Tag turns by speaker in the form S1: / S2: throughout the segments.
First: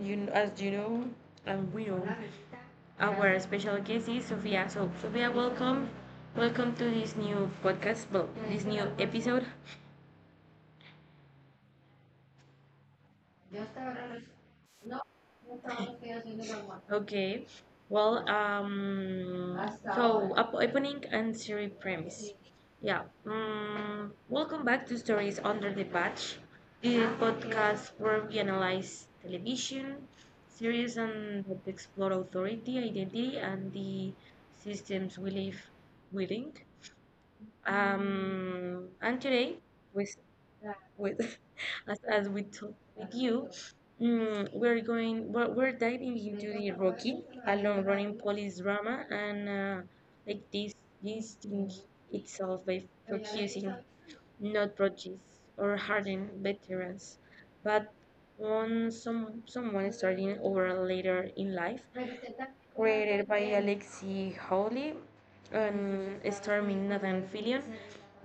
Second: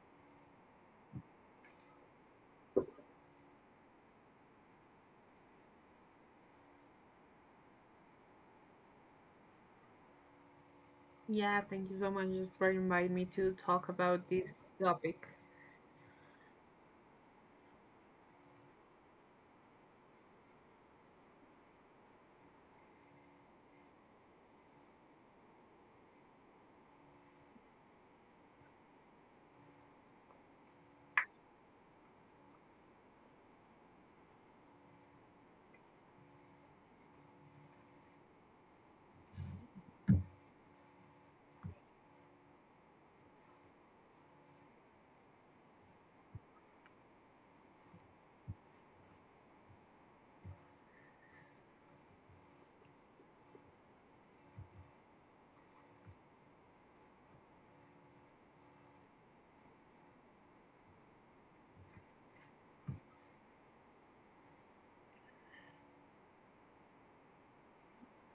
S1: As you know, and we know, our special guest is Sofia. So, Sofia, welcome, welcome to this new podcast, well, this new episode.
S2: Yeah, thank you so much just for inviting me to
S1: Dios te
S2: talk
S1: habrá
S2: about
S1: res-
S2: this
S1: No,
S2: topic.
S1: no sabes que yo soy number one. Okay. Well, Hasta so ahora up opening and series premise. Sí. Yeah. Welcome back to Stories Under the Patch, the podcast where we analyze television series and explore authority, identity, and the systems we live within. And today, with Yeah. with as we talk with you, we're diving into the Rocky, a long running police drama, and like this thing itself by focusing not prejudice or hardened veterans, but on someone starting over later in life, created by Alexi Hawley and starring Nathan Fillion.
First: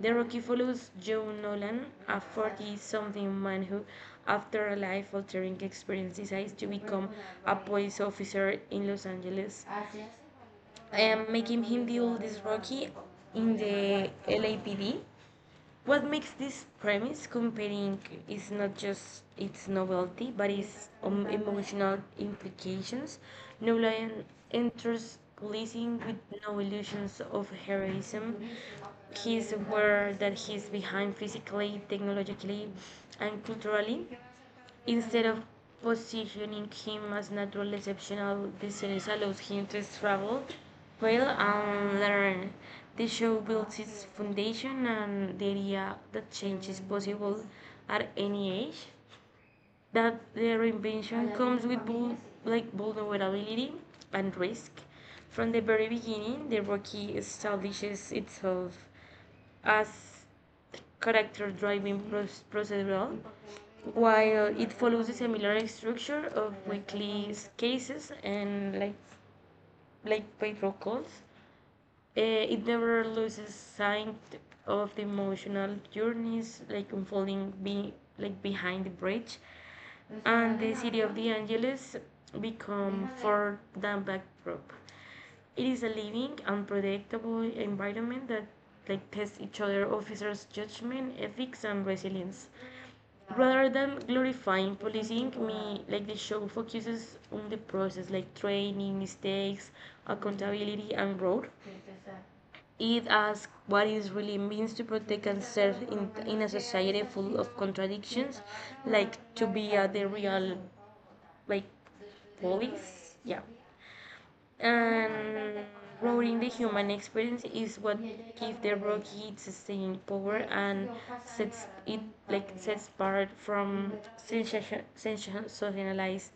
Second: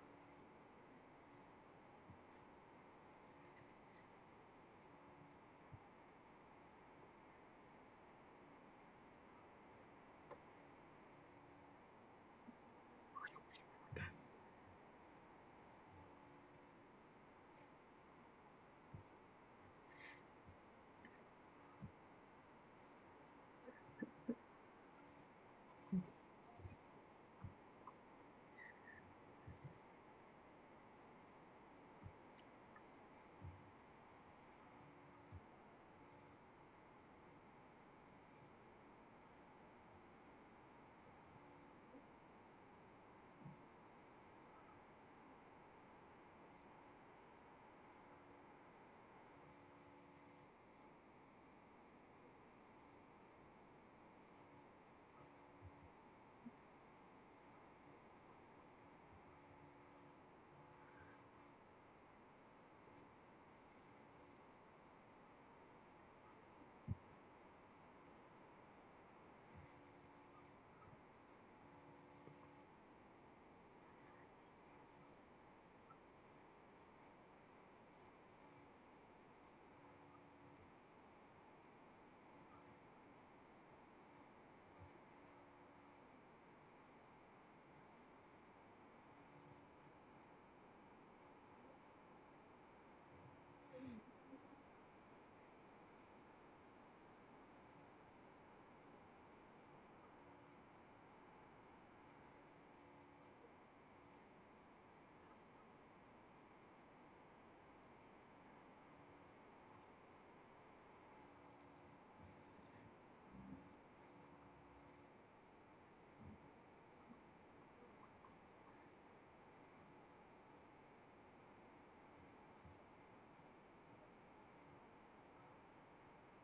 S1: The Rocky follows Joe Nolan, a 40-something man who, after a life-altering experience, decides to become a police officer in Los Angeles, making him the oldest Rocky in the LAPD. What makes this premise compelling is not just its novelty, but its emotional implications. Nolan enters policing with no illusions of heroism. He's aware that he's behind physically, technologically, and culturally. Instead of positioning him as natural exceptional, the series allows him to travel, fail, and learn. The show builds its foundation and the idea that change is possible at any age, that the reinvention comes with like vulnerability and risk. From the very beginning, the Rocky establishes itself as character driving procedural, while it follows a similar structure of weekly cases and like patrol calls. It never loses sight of the emotional journeys like unfolding like behind the bridge, and the city of the Angeles become for the backdrop. It is a living, unpredictable environment that like tests each other officers' judgment, ethics, and resilience rather than glorifying policing me like the show focuses on the process like training mistakes accountability and growth. It asks what it really means to protect and serve in a society full of contradictions like to be a the real like police. Yeah. And growing the human experience is what gives the rocky its staying power and sets it like sets apart from sensationalized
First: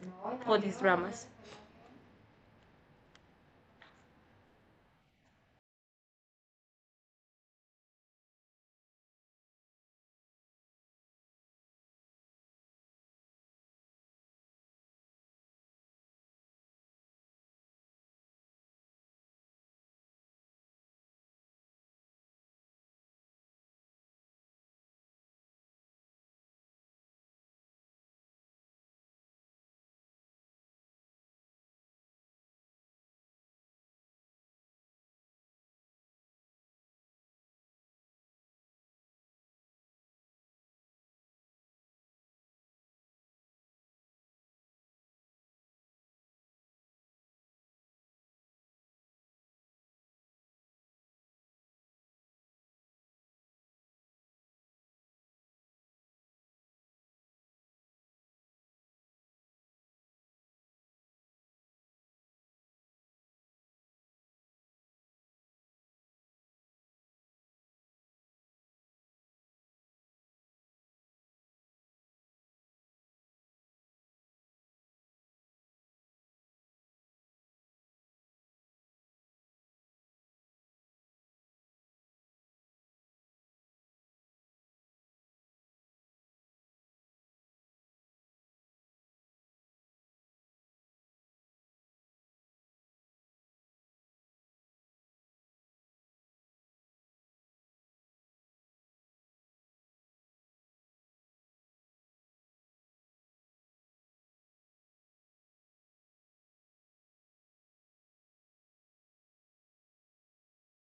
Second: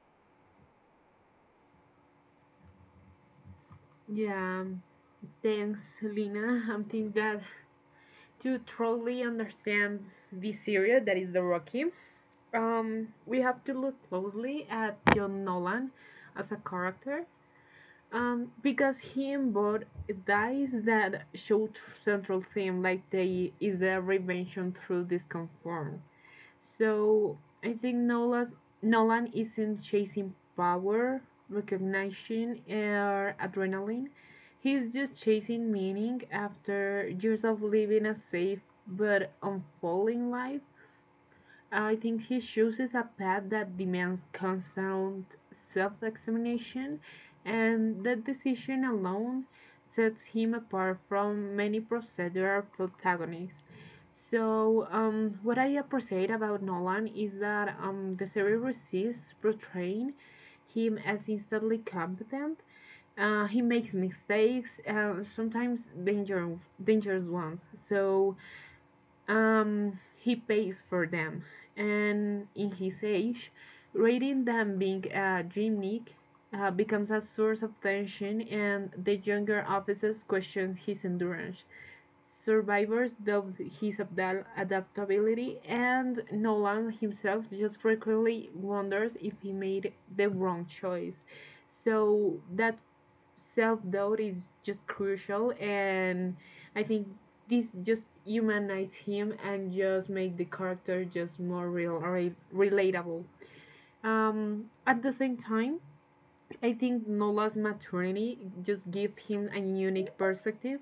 S1: police dramas.
S2: Yeah, thanks, Lina. I think that to truly understand this area that is the Rocky, we have to look closely at John Nolan as a character, because he embodies that is that show central theme, like the is the revenge through discomfort. So I think Nolan isn't chasing power, recognition, or adrenaline. He's just chasing meaning after years of living a safe but unfolding life. I think he chooses a path that demands constant self examination, and that decision alone sets him apart from many procedural protagonists. So, what I appreciate about Nolan is that the series resists portraying him as instantly competent. He makes mistakes, sometimes dangerous ones. So, he pays for them, and in his age, rating them being a gimmick becomes a source of tension, and the younger officers question his endurance. Survivors doubt his adaptability, and Nolan himself just frequently wonders if he made the wrong choice. So that self doubt is just crucial, and I think this just humanites him and just make the character just more real, relatable. At the same time, I think Nola's maturity just gives him a unique perspective,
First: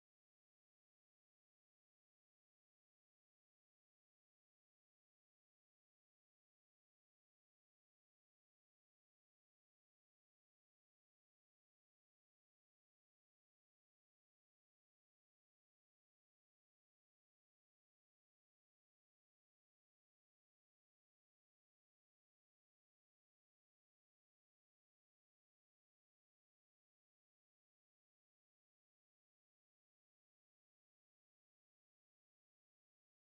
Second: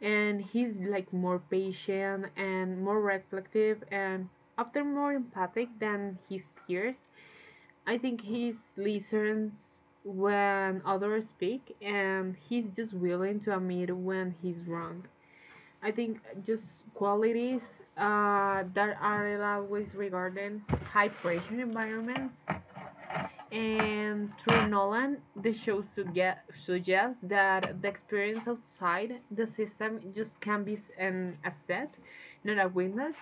S2: and he's like more patient and more reflective and often more empathic than his peers. I think he listens when others speak and he's just willing to admit when he's wrong. I think just qualities that are always regarding high pressure environments. And through Nolan, the show suggests that the experience outside the system just can be an asset, not a weakness.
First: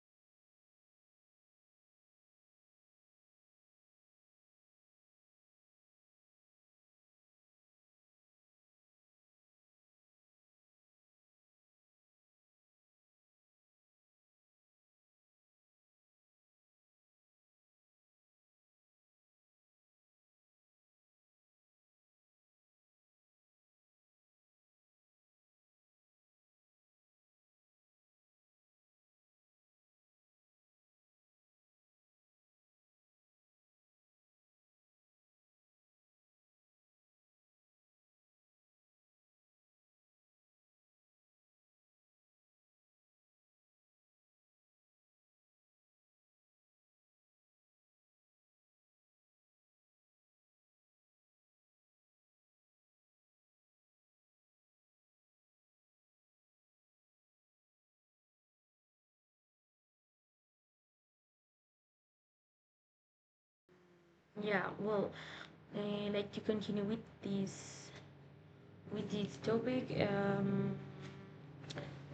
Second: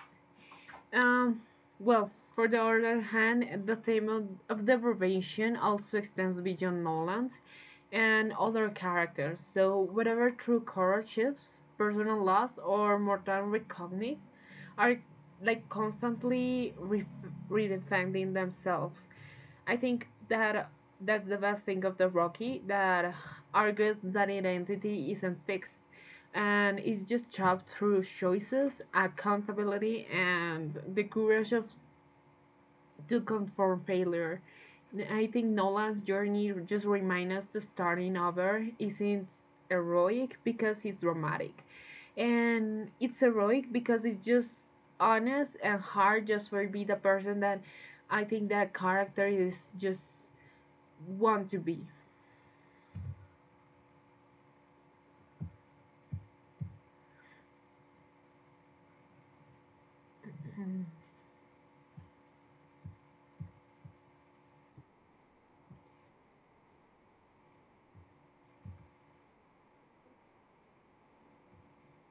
S2: Um, well, for the other hand, the theme of, deprivation also extends beyond Noland and other characters, so whatever true hardships, personal loss, or mortal reckoning are like constantly redefining themselves. I think that that's the best thing of the Rocky that argues that identity isn't fixed and is just chopped through choices, accountability, and the courage of to confront failure. I think Nolan's journey just reminds us that starting over isn't heroic because it's dramatic, and it's heroic because it's just honest and hard just for be the person that I think that character is just want to be.
S1: Yeah, well, uh, like to continue with this topic.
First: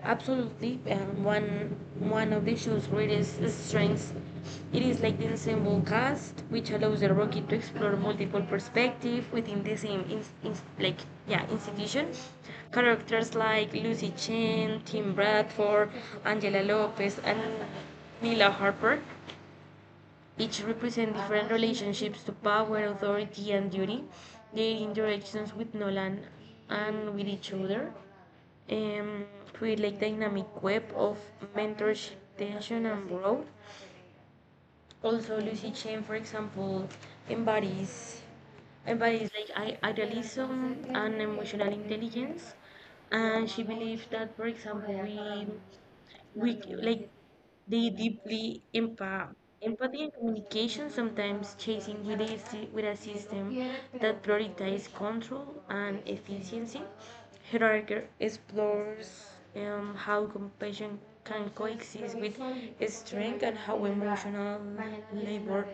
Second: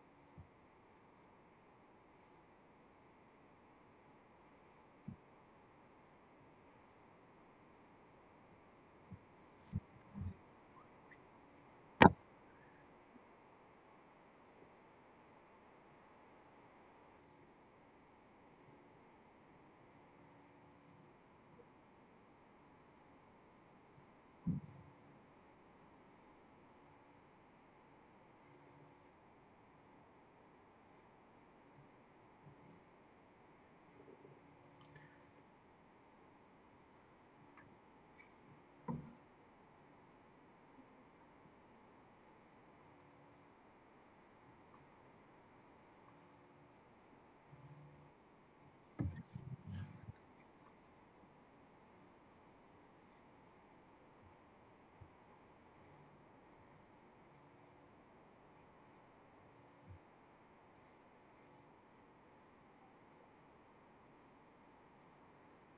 S1: Absolutely, one of the show's greatest strengths it is like the ensemble cast, which allows the Rocky to explore multiple perspectives within the same in like yeah institution. Characters like Lucy Chen, Tim Bradford, Angela Lopez, and Mila Harper each represent different relationships to power, authority, and duty, their interactions with Nolan and with each other, um, create like dynamic web of mentorship, tension, and growth. Also, Lucy Chen, for example, embodies embodies like idealism and emotional intelligence, and she believes that, for example, like they deeply empathy and communication sometimes chasing with with a system that prioritizes control and efficiency. Heidegger explores how compassion can coexist with strength and how emotional labor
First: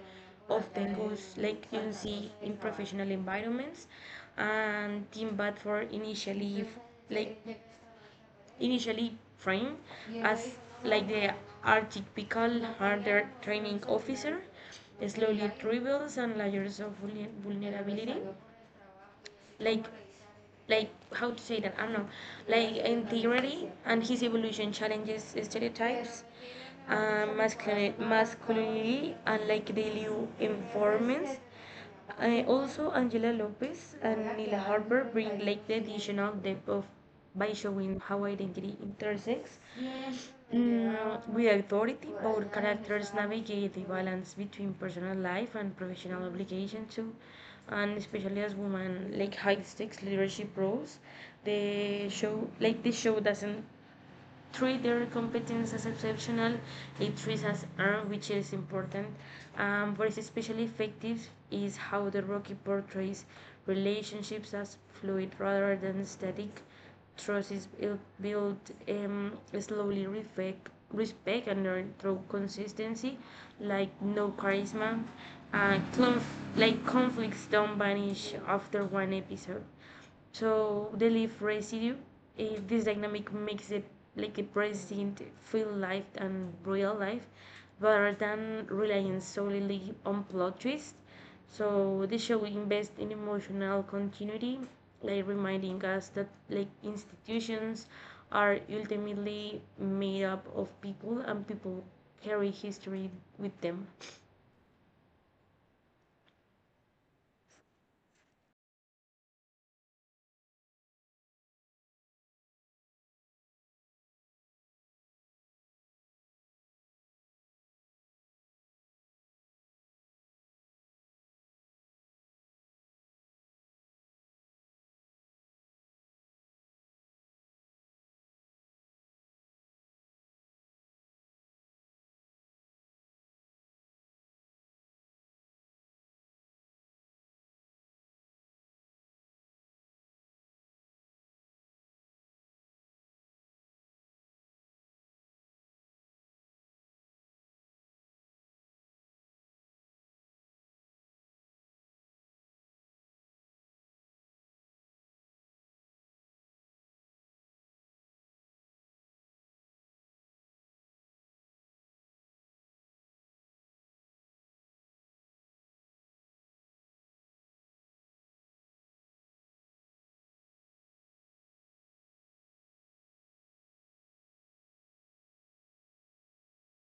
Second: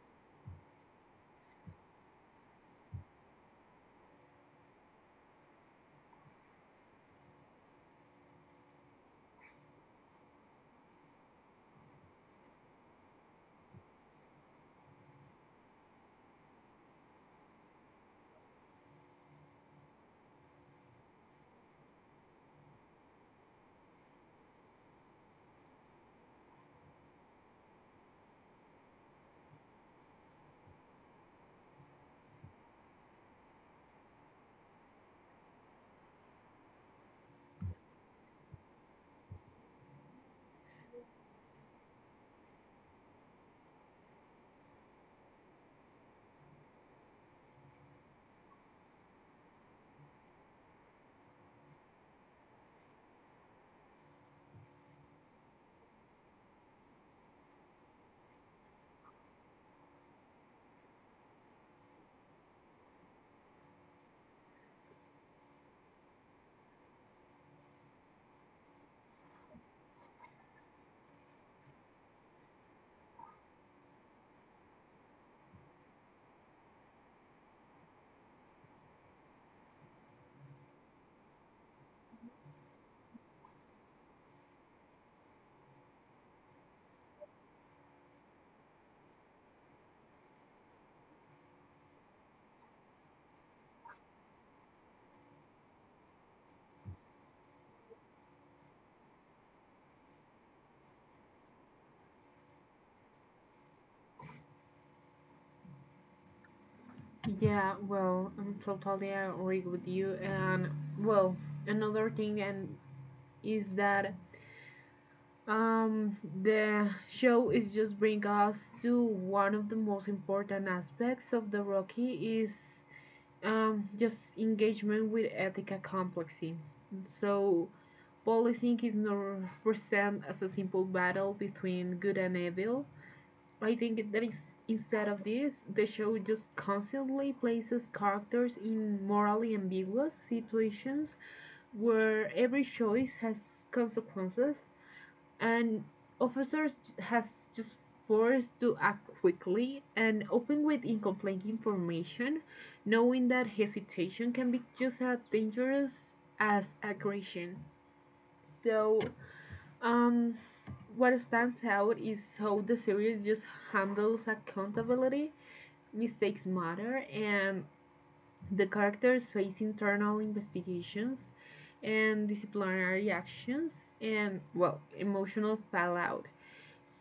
S1: often goes like you see in professional environments and team but for initially like initially trained as like the archetypical hunter training officer, slowly reveals and layers of vulnerability, like like how to say that I don't know, like integrity and his evolution challenges stereotypes, masculinity, and like daily informance. Also, Angela Lopez and Nila Harper bring like the additional depth of by showing how identity intersects with authority, both characters navigate the balance between personal life and professional obligation too, and especially as women like high stakes leadership roles, the show like the show doesn't treat their competence as exceptional. It treats as art, which is important. What is especially effective is how the Rocky portrays relationships as fluid rather than static. Trust is built slowly, respect and learn through consistency, like no charisma. Like conflicts don't vanish after one episode. So they leave residue. This dynamic makes it like a present feel life and real life rather than relying solely on plot twists. So the show invests in emotional continuity, like reminding us that like institutions are ultimately made up of people and people carry history with them.
S2: Yeah, well, I'm totally agree with you. And well, another thing and is that um the show is just bring us to one of the most important aspects of the Rocky is just engagement with ethical complexity. So policing is not present as a simple battle between good and evil. I think that is instead of this, the show just constantly places characters in morally ambiguous situations where every choice has consequences and officers has just forced to act quickly and often with incomplete information, knowing that hesitation can be just as dangerous as aggression. So um, what stands out is how the series just handles accountability, mistakes matter, and the characters face internal investigations and disciplinary actions and, well, emotional fallout.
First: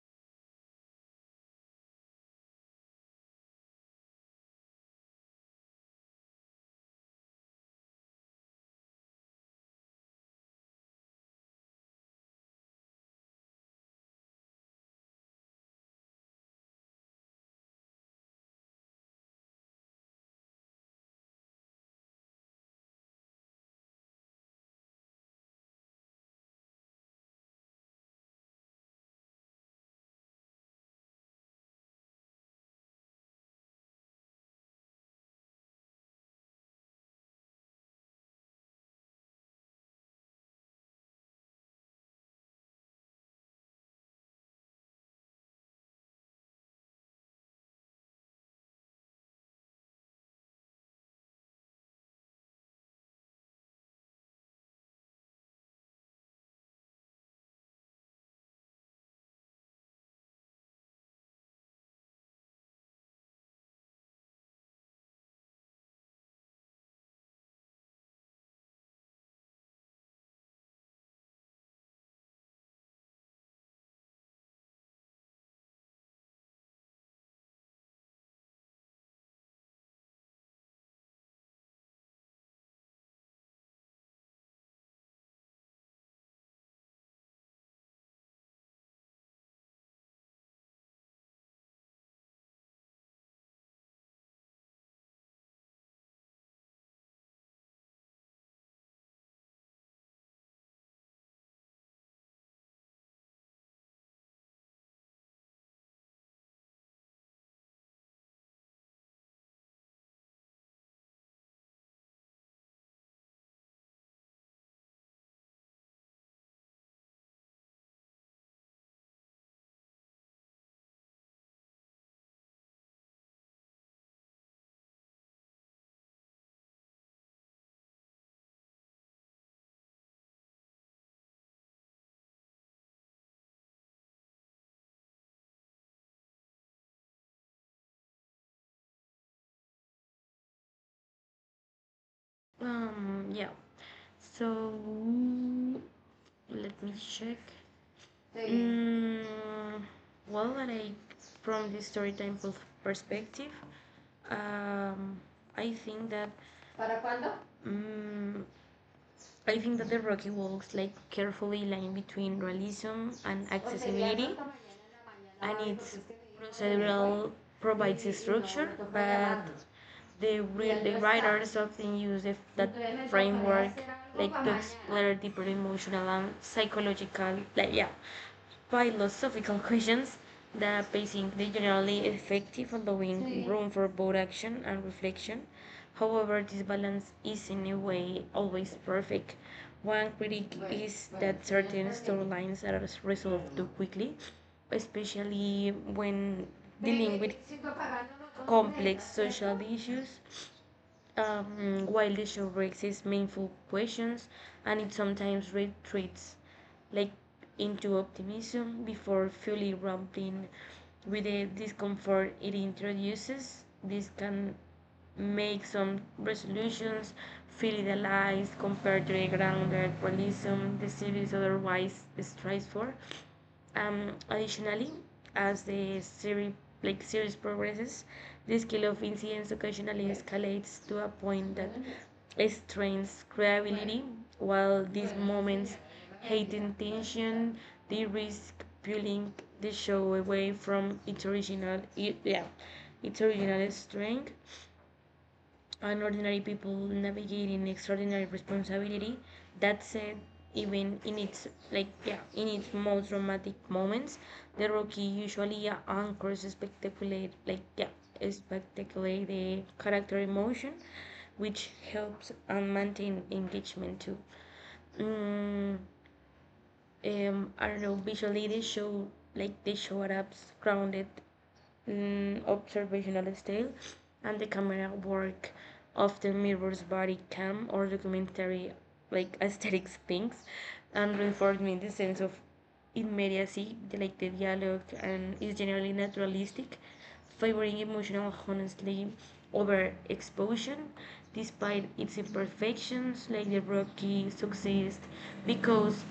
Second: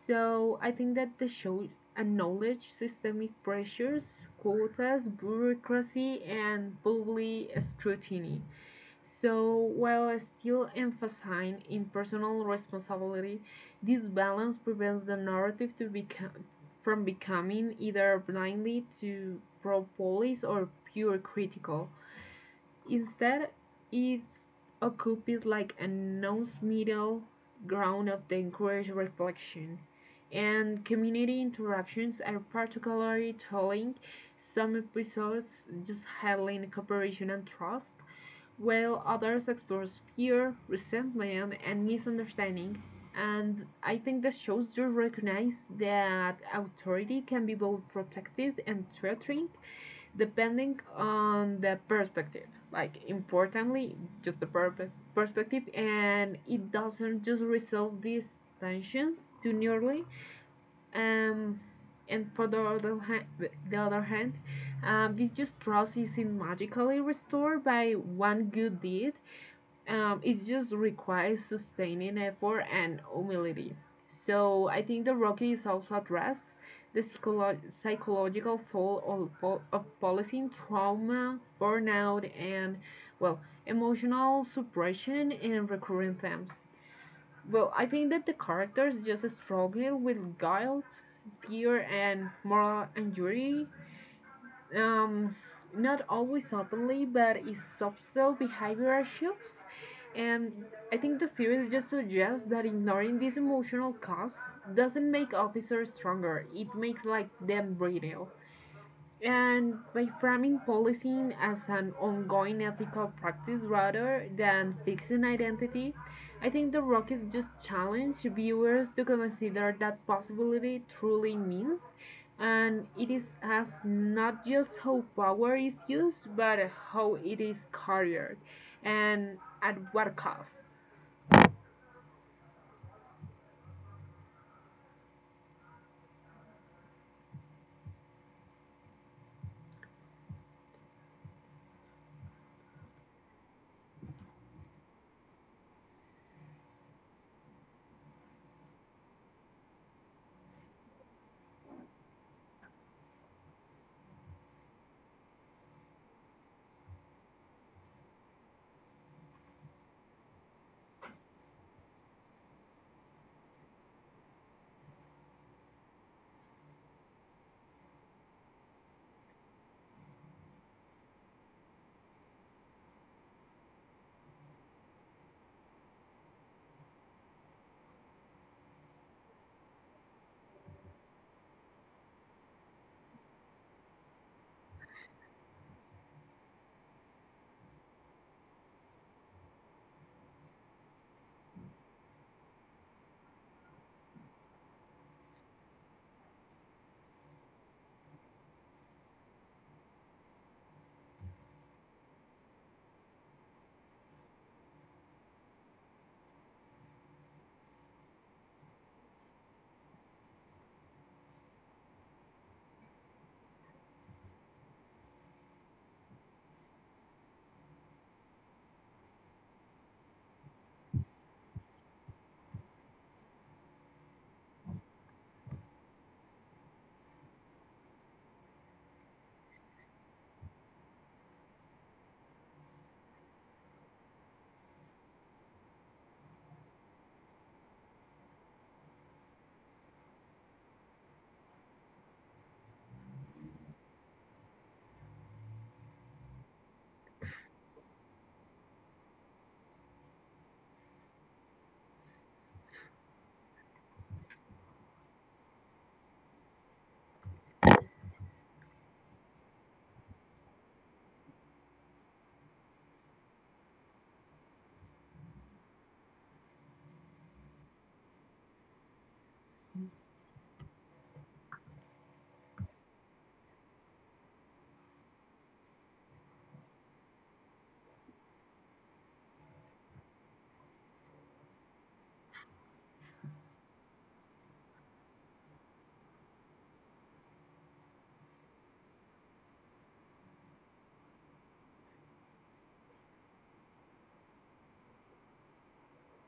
S2: So I think that the show acknowledges systemic pressures, quotas, bureaucracy, and public scrutiny. So, while still emphasizing impersonal responsibility, this balance prevents the narrative from becoming either blindly to pro police or pure critical. Instead, it occupies like a nose middle ground of the encouraged reflection. And community interactions are particularly telling. Some episodes just highlight cooperation and trust, while others explores fear, resentment, and misunderstanding. And I think this shows do recognize that authority can be both protective and threatening, depending on the perspective. Like, importantly, just the perspective, and it doesn't just resolve these tensions too nearly. Um, and for the other hand, this just trust isn't magically restored by one good deed. It just requires sustaining effort and humility. So I think the Rocky is also address the psychological toll of, of policing trauma, burnout, and well, emotional suppression and recurring themes. Well, I think that the characters just struggle with guilt, fear, and moral injury um, not always openly, but is subtle behavioral shifts. And I think the series just suggests that ignoring these emotional costs doesn't make officers stronger. It makes like them brittle. And by framing policing as an ongoing ethical practice rather than fixing identity, I think the rock is just challenge viewers to consider that possibility truly means. And it is as not just how power is used, but how it is carried and at what cost.
S1: Yeah. So let me check. Mm, well, like from the perspective, um, I think that ¿para cuándo? mm, I think that the Rocky walks like carefully line between realism and O sería accessibility, hasta mañana en la mañana, and Mari, its porque es que me dijo que me voy procedural provides a y a no, me structure, tocó but llamarlo the él no the está writers often use the, that Entonces me tocará framework hacer algo like para to mañana explore deeper emotional and psychological, like yeah, philosophical questions that pacing is generally effective, allowing room for both action and reflection. However, this balance is in a way always perfect. One critic is that certain storylines are resolved too quickly, especially when dealing with complex social issues. While the show raises meaningful questions and it sometimes retreats like into optimism before fully rumbling with the discomfort it introduces, this can make some resolutions feel idealized compared to the grounded realism the series otherwise strives for. Additionally, as the series progresses, the scale of incidents occasionally escalates to a point that strains credibility, while these moments heighten tension, they risk pulling the show away from its original, yeah, its original strength and ordinary people navigating extraordinary responsibility. That said, even in its like yeah, in its most dramatic moments, the Rocky usually anchors spectacular like yeah, spectacular the character emotion, which helps and maintain engagement too. Mm, I don't know. Visually, they show Arabs grounded observational style, and the camera work often mirrors body cam or documentary like aesthetic things, and reinforcing the sense of immediacy, like the dialogue, and is generally naturalistic, favoring emotional honesty over exposition, despite its imperfections, like the rocky success, because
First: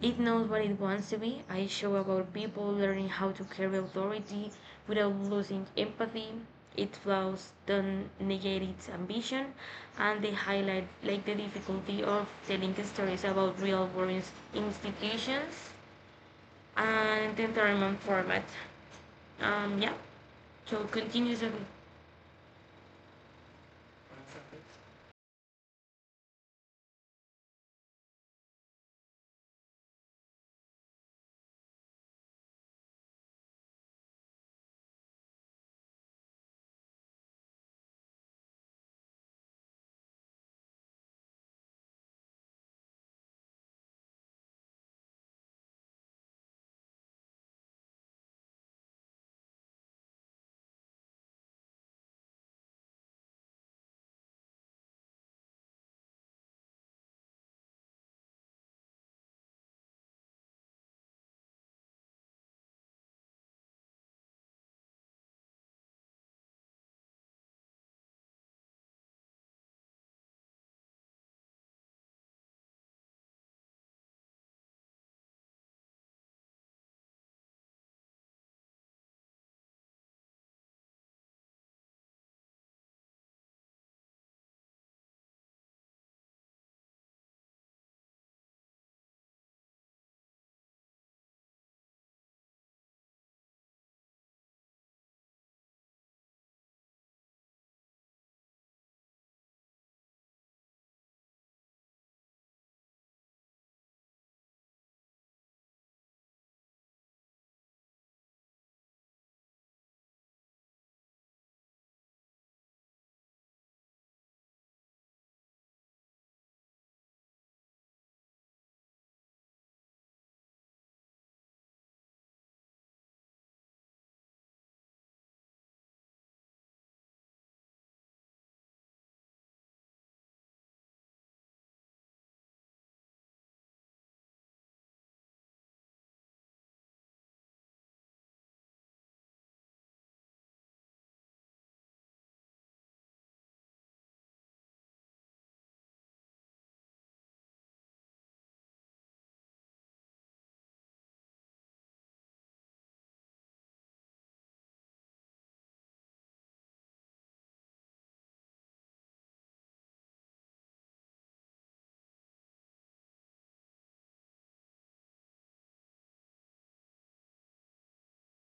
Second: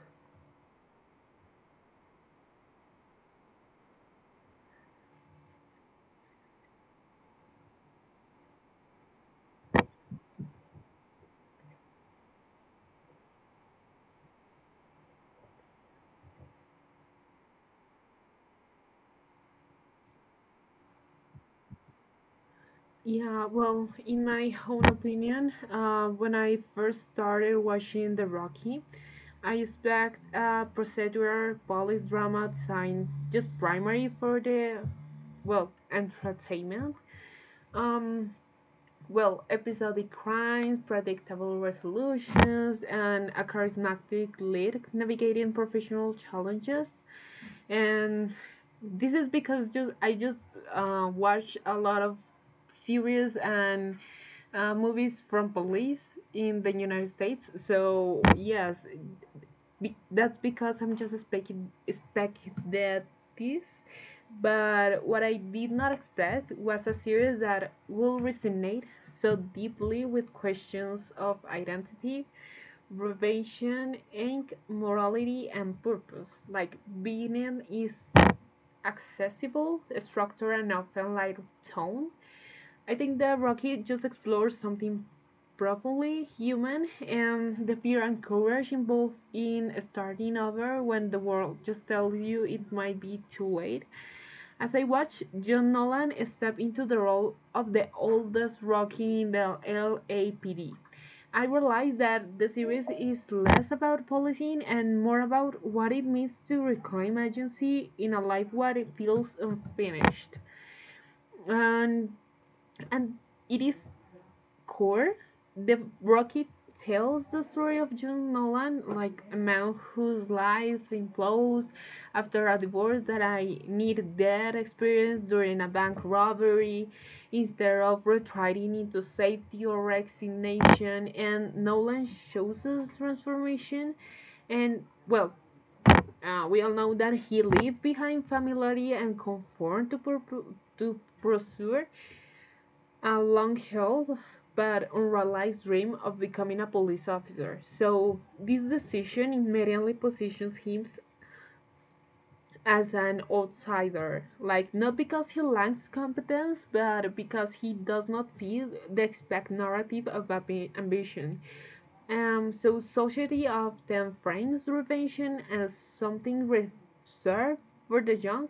S1: it knows what it wants to be. I show about people learning how to carry authority without losing empathy. It flaws don't negate its ambition, and they highlight like the difficulty of telling stories about real world institutions and the environment format. Yeah. So continues.
S2: Yeah, well, in my own opinion, when I first started watching The Rocky, I expect a procedural police drama designed just primary for the, well, entertainment. Um, well, episodic crimes, predictable resolutions, and a charismatic lead navigating professional challenges and this is because just I just watch a lot of series and movies from police in the United States. So yes, that's because I'm just expect that this. But what I did not expect was a series that will resonate so deeply with questions of identity, Revelation ink, morality and purpose. Like Venom is accessible structure and often light tone. I think that Rocky just explores something profoundly human and the fear and courage involved in starting over when the world just tells you it might be too late. As I watched John Nolan step into the role of the oldest Rocky in the LAPD, I realized that the series is less about policing and more about what it means to reclaim agency in a life where it feels unfinished. And, and it is core, the Rocky tells the story of June Nolan, like a man whose life implodes after a divorce that I need that experience during a bank robbery instead of retreating into safety or resignation. And Nolan shows us transformation and well we all know that he left behind familiarity and conform to, to pursue a long held but unrealized dream of becoming a police officer. So, this decision immediately positions him as an outsider. Like, not because he lacks competence, but because he does not fit the expected narrative of ambition. So, society often frames revenge as something reserved for the young,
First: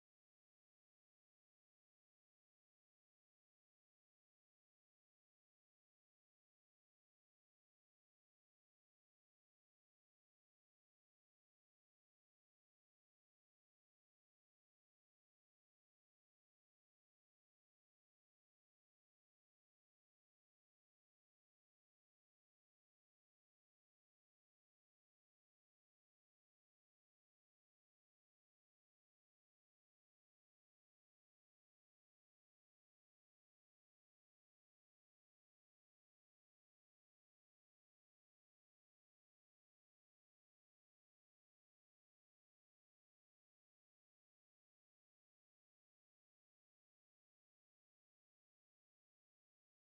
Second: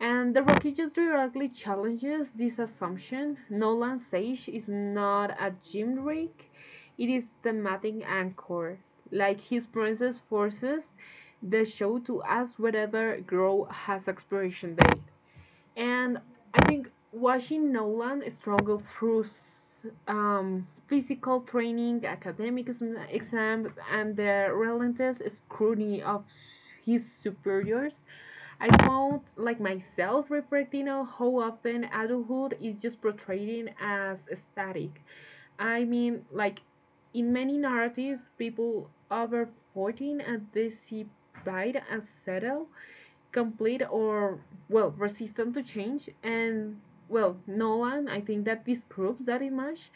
S2: and the Rockages directly challenges this assumption. Nolan Sage is not a gym rig, it is thematic anchor. Like his princess forces the show to ask whether Grow has expiration date. And I think watching Nolan struggle through physical training, academic exams, and the relentless scrutiny of his superiors, I found like myself reflecting on how often adulthood is just portrayed as static. I mean, like in many narratives, people over 14 and they see pride as settled complete or well resistant to change and well Nolan I think that disproves that image.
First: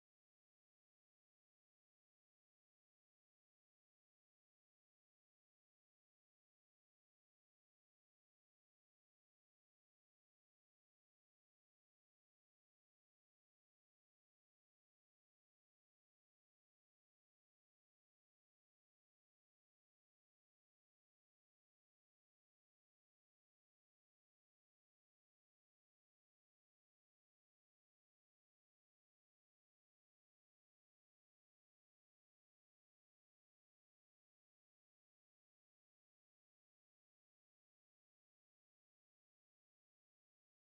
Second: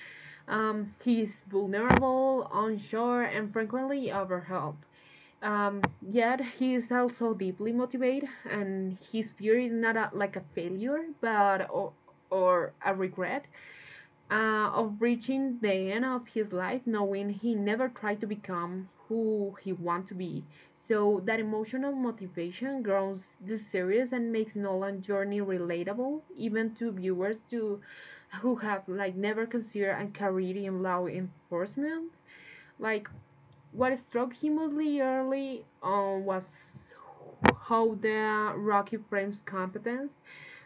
S2: He's vulnerable unsure and frequently overwhelmed. um, yet he is also deeply motivated and his fear is not a, like a failure but or a regret of reaching the end of his life knowing he never tried to become who he wanted to be. So that emotional motivation grows the series and makes Nolan's journey relatable even to viewers to who have like never considered a career in law enforcement. Like what struck him mostly early on was how the Rocky frames competence.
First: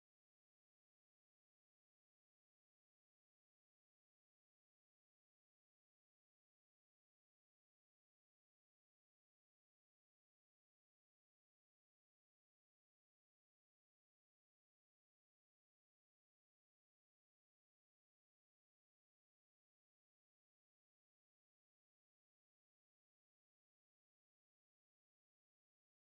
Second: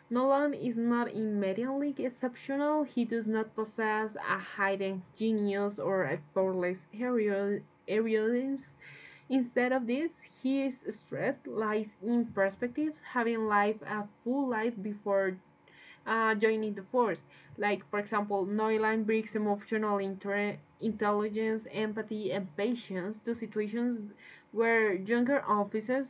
S2: Nolan is not immediately exceptional. He does not possess a hidden genius or a flawless heroism. Instead of this, his strength lies in perspective, having lived a full life before joining the force. Like, for example, Nolan brings emotional intelligence, empathy, and patience to situations where younger officers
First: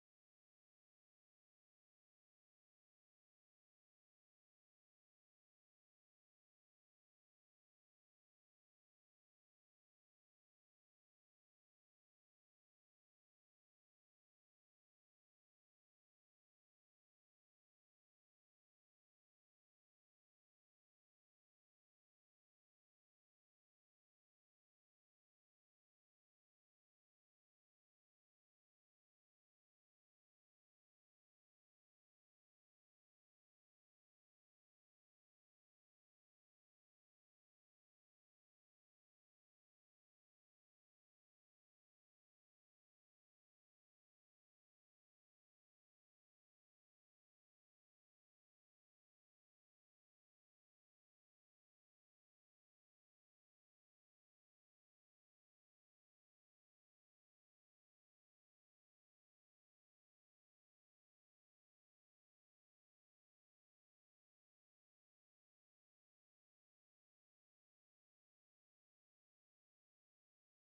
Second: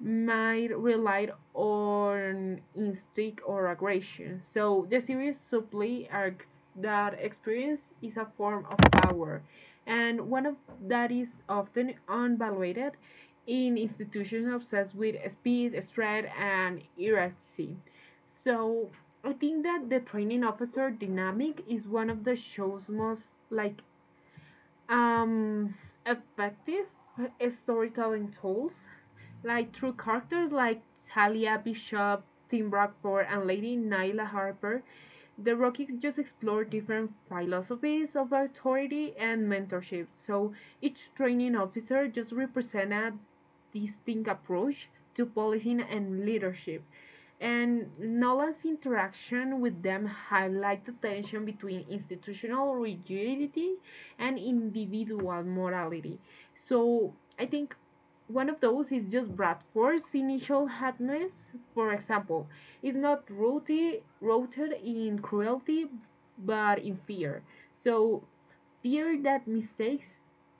S2: might rely on instinct or aggression. So the series subtly argues that experience is a form of power, and one of that is often unvalued in institutions obsessed with speed, strength, and hierarchy. So I think that the training officer dynamic is one of the show's most like um, effective storytelling tools, like through characters like Talia Bishop, Tim Brockport, and Lady Nyla Harper. The Rockies just explore different philosophies of authority and mentorship. So each training officer just represented distinct approach to policing and leadership. And Nolan's interaction with them highlight the tension between institutional rigidity and individual morality. So I think one of those is just Bradford's initial hardness, for example, is not rooted in cruelty but in fear. So fear that mistakes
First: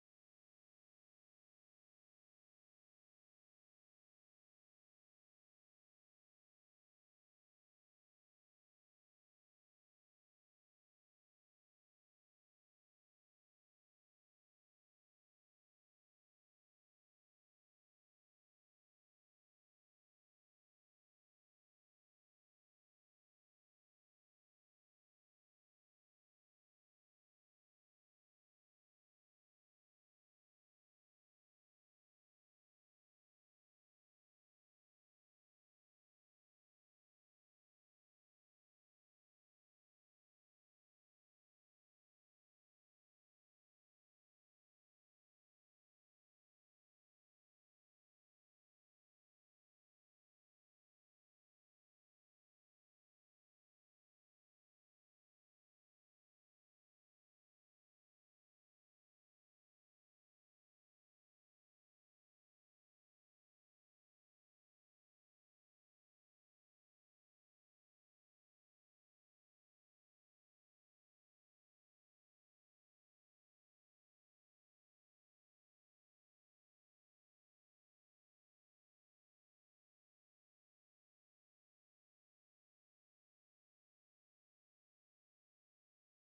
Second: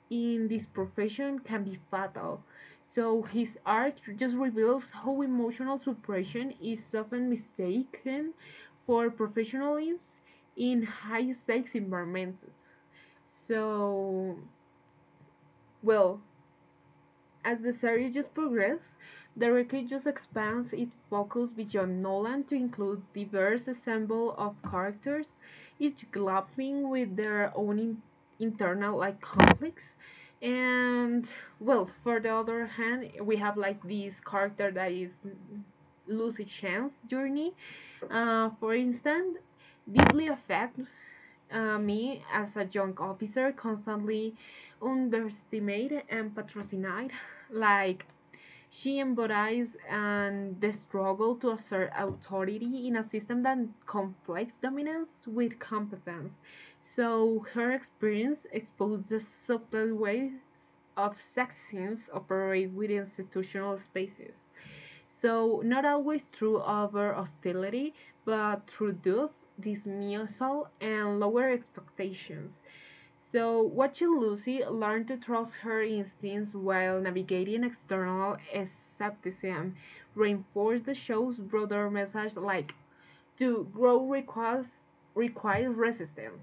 S2: in this profession can be fatal. So his art just reveals how emotional suppression is often mistaken for professionalism in high stakes environments. So, well, as the series progresses, the wreckage expands its focus beyond Nolan to include diverse ensemble of characters, each grappling with their own internal like conflicts. And well, for the other hand, we have like this character that is lose a chance journey. For instance, deeply affect me, as a young officer, constantly underestimated and patronized. Like, she embodies and the struggle to assert authority in a system that conflicts dominance with competence. So, her experience exposed the subtle ways of sexism operate within institutional spaces. So, not always through over hostility, but through doof dismissal, and lower expectations. So, watching Lucy learn to trust her instincts while navigating external skepticism reinforced the show's broader message like to grow requires, requires resistance.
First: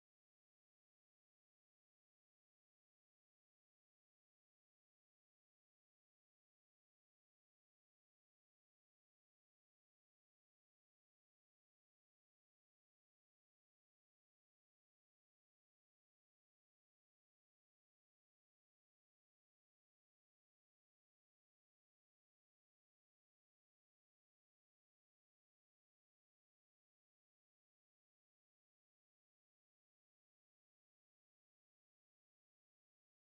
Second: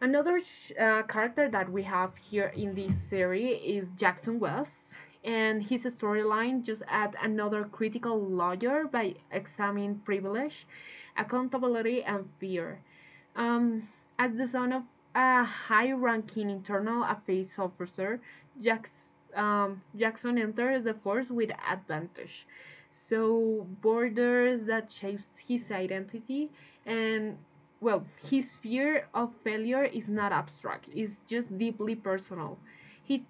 S2: Another character that we have here in this series is Jackson West, and his storyline just adds another critical layer by examining privilege, accountability, and fear. Um, as the son of a high-ranking internal affairs officer, Jackson, Jackson enters the force with advantage. So borders that shapes his identity and well, his fear of failure is not abstract. It's just deeply personal. He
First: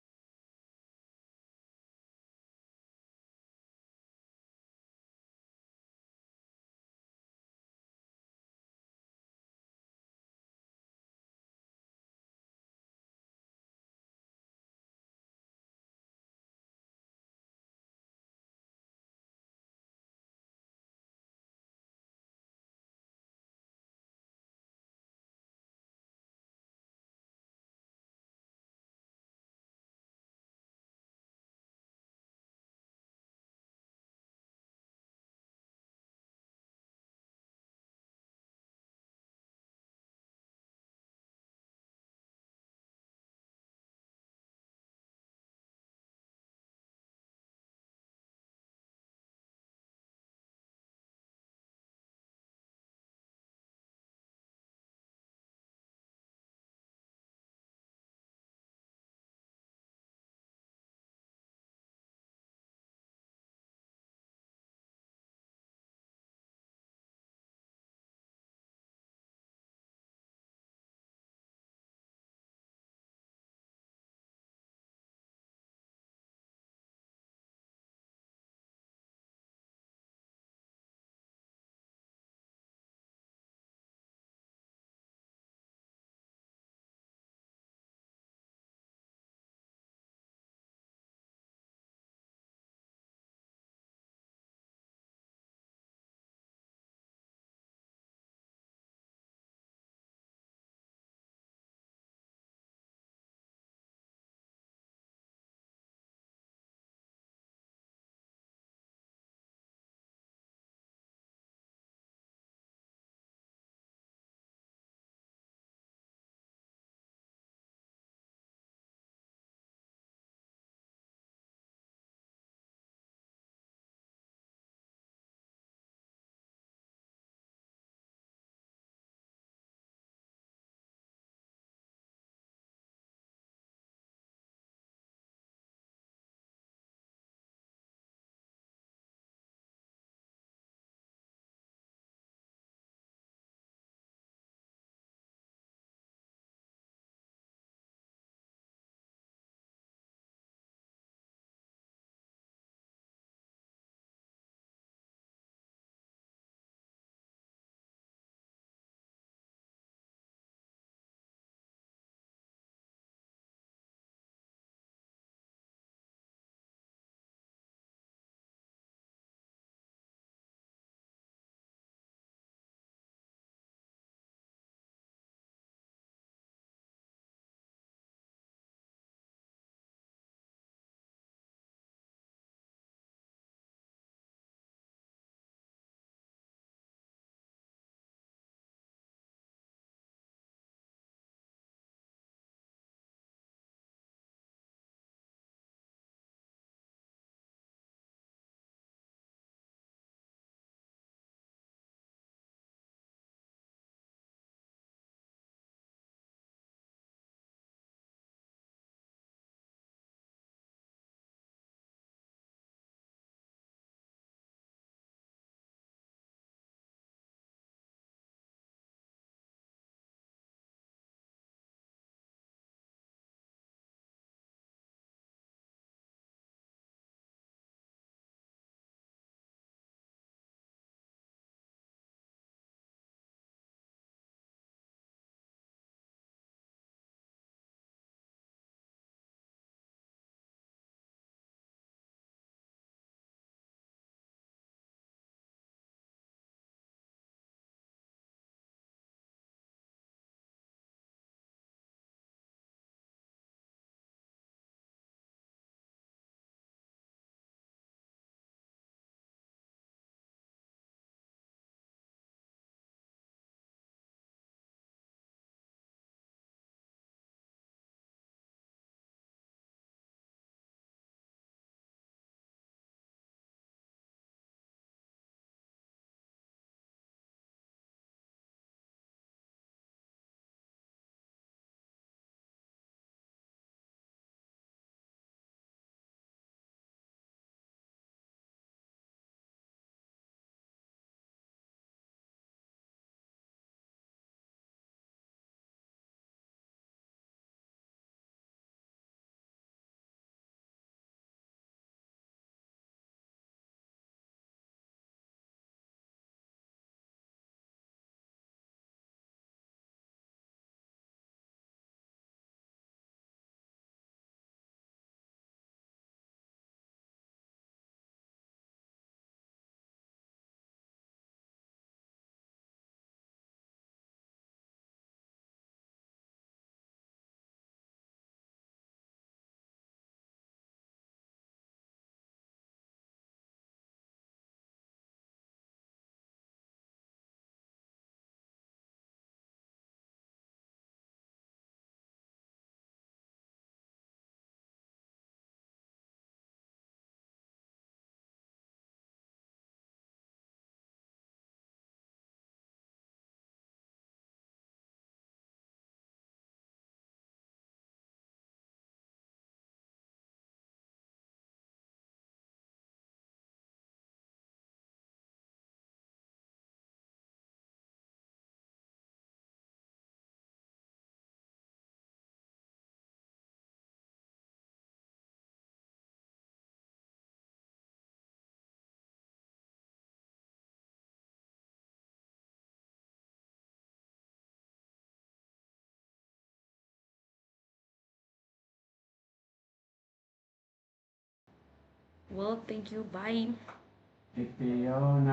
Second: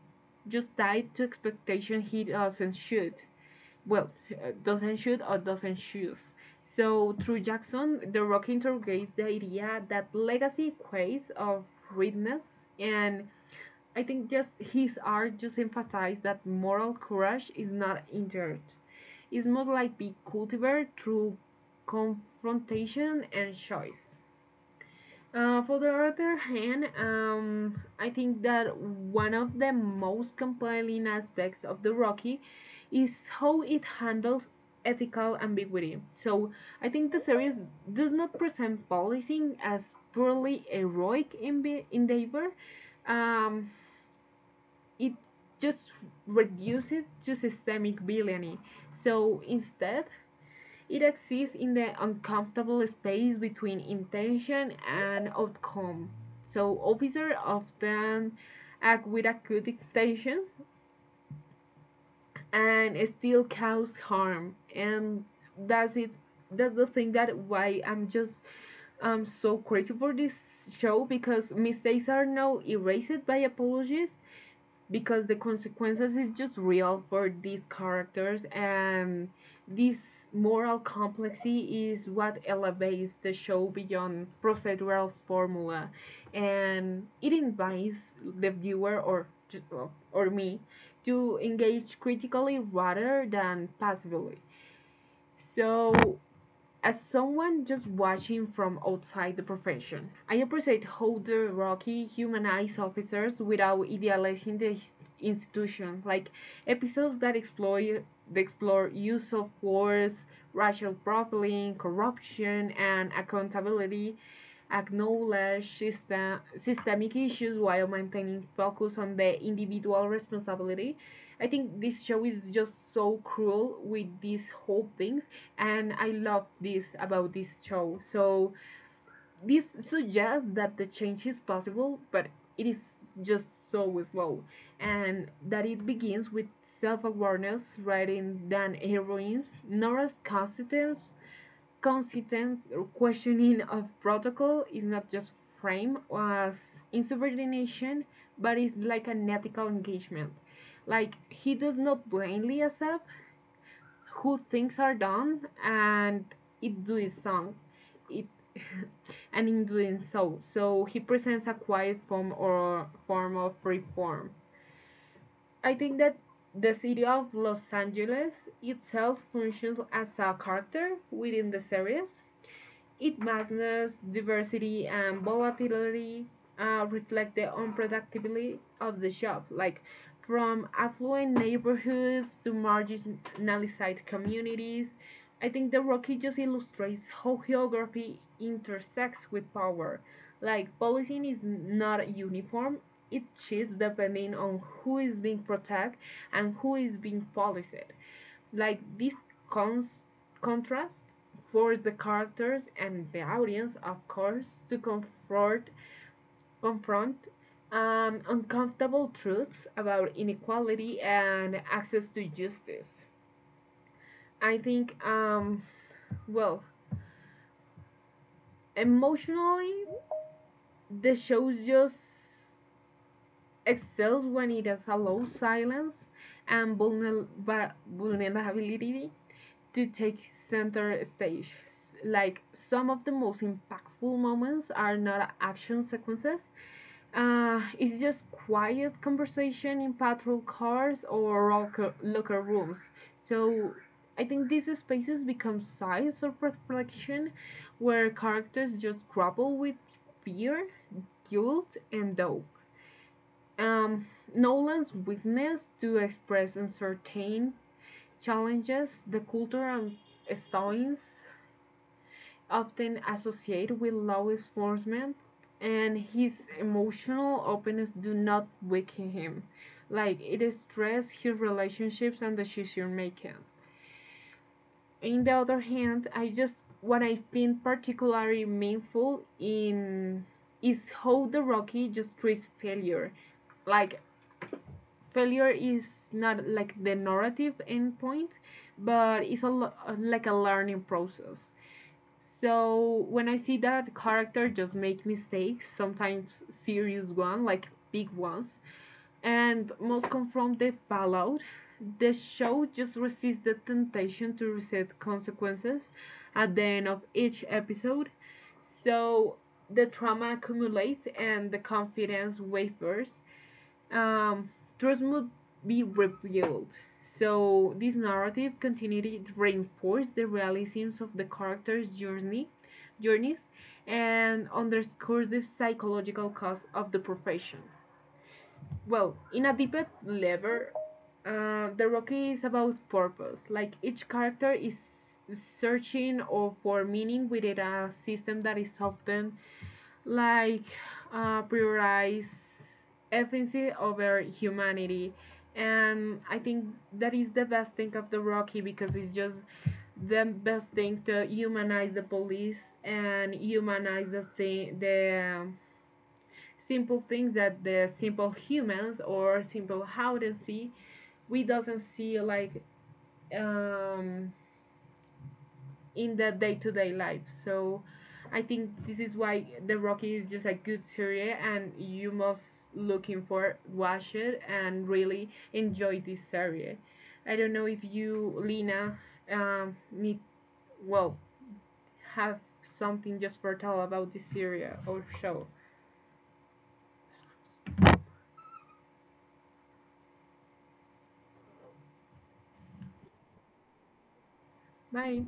S2: just tied to expectation he doesn't shoot well, doesn't shoot or doesn't choose. So through Jackson, the rock interrogates the idea that legacy equates of readiness, and I think just his art just emphasizes that moral courage is not inert. It's most likely cultivated through confrontation and choice. For the other hand, I think that one of the most compelling aspects of the Rocky is how it handles ethical ambiguity. So I think the series does not present policing as purely heroic endeavor. Um, it just reduces it to systemic villainy. So instead, it exists in the uncomfortable space between intention and outcome. So officers often act with acute intentions and still cause harm. And that's it. That's the thing that why I'm so crazy for this show because mistakes are now erased by apologies because the consequences is just real for these characters and this moral complexity is what elevates the show beyond procedural formula and it invites the viewer or me to engage critically rather than passively so as someone just watching from outside the profession, I appreciate how the Rocky humanize officers without idealizing the institution, like episodes that explore use of force, racial profiling, corruption, and accountability, acknowledge systemic issues while maintaining focus on the individual responsibility. I think this show is just so cruel with these whole things and I love this about this show. So this suggests that the change is possible, but it is just so slow, and that it begins with self-awareness rather than heroines. Nora's consistent questioning of protocol is not just framed as insubordination, but it's like an ethical engagement. Like he does not blindly accept who things are done and it doing some it and in doing so he presents a quiet form or form of reform. I think that the city of Los Angeles itself functions as a character within the series. It vastness, diversity, and volatility reflect the unpredictability of the shop, like from affluent neighborhoods to marginalized communities. I think the Rocky just illustrates how geography intersects with power. Like, policing is not uniform, it shifts depending on who is being protected and who is being policed. Like this cons- contrast forced the characters and the audience, of course, to confront uncomfortable truths about inequality and access to justice. I think, well, emotionally, the show just excels when it has allows silence and vulnerability to take center stage. Like some of the most impactful moments are not action sequences. It's just quiet conversation in patrol cars or locker rooms. So I think these spaces become sites of reflection where characters just grapple with fear, guilt, and doubt. Um, Nolan's willingness to express uncertain challenges the culture and stones often associated with law enforcement, and his emotional openness do not weaken him. Like it stresses his relationships and decision making. On the other hand, I just what I find particularly meaningful in is how the Rocky just treats failure. Like failure is not like the narrative endpoint, but it's a like a learning process. So when I see that character just make mistakes, sometimes serious ones, like big ones, and most come from the fallout, the show just resists the temptation to reset consequences at the end of each episode. So the trauma accumulates and the confidence wavers um, trust must be rebuilt. So this narrative continuity reinforced the realisms of the characters' journeys, and underscores the psychological cost of the profession. Well, in a deeper level, the Rocky is about purpose. Like each character is searching or for meaning within a system that is often like prioritize efficiency over humanity and I think that is the best thing of the rocky because it's just the best thing to humanize the police and humanize the thing the simple things that the simple humans or simple how they see we doesn't see like um in the day-to-day life. So I think this is why The Rocky is just a good series and you must looking for watch it and really enjoy this series. I don't know if you Lina need well have something just for tell about this series or show.
S1: Well, thank you. Bye.
S2: Bye.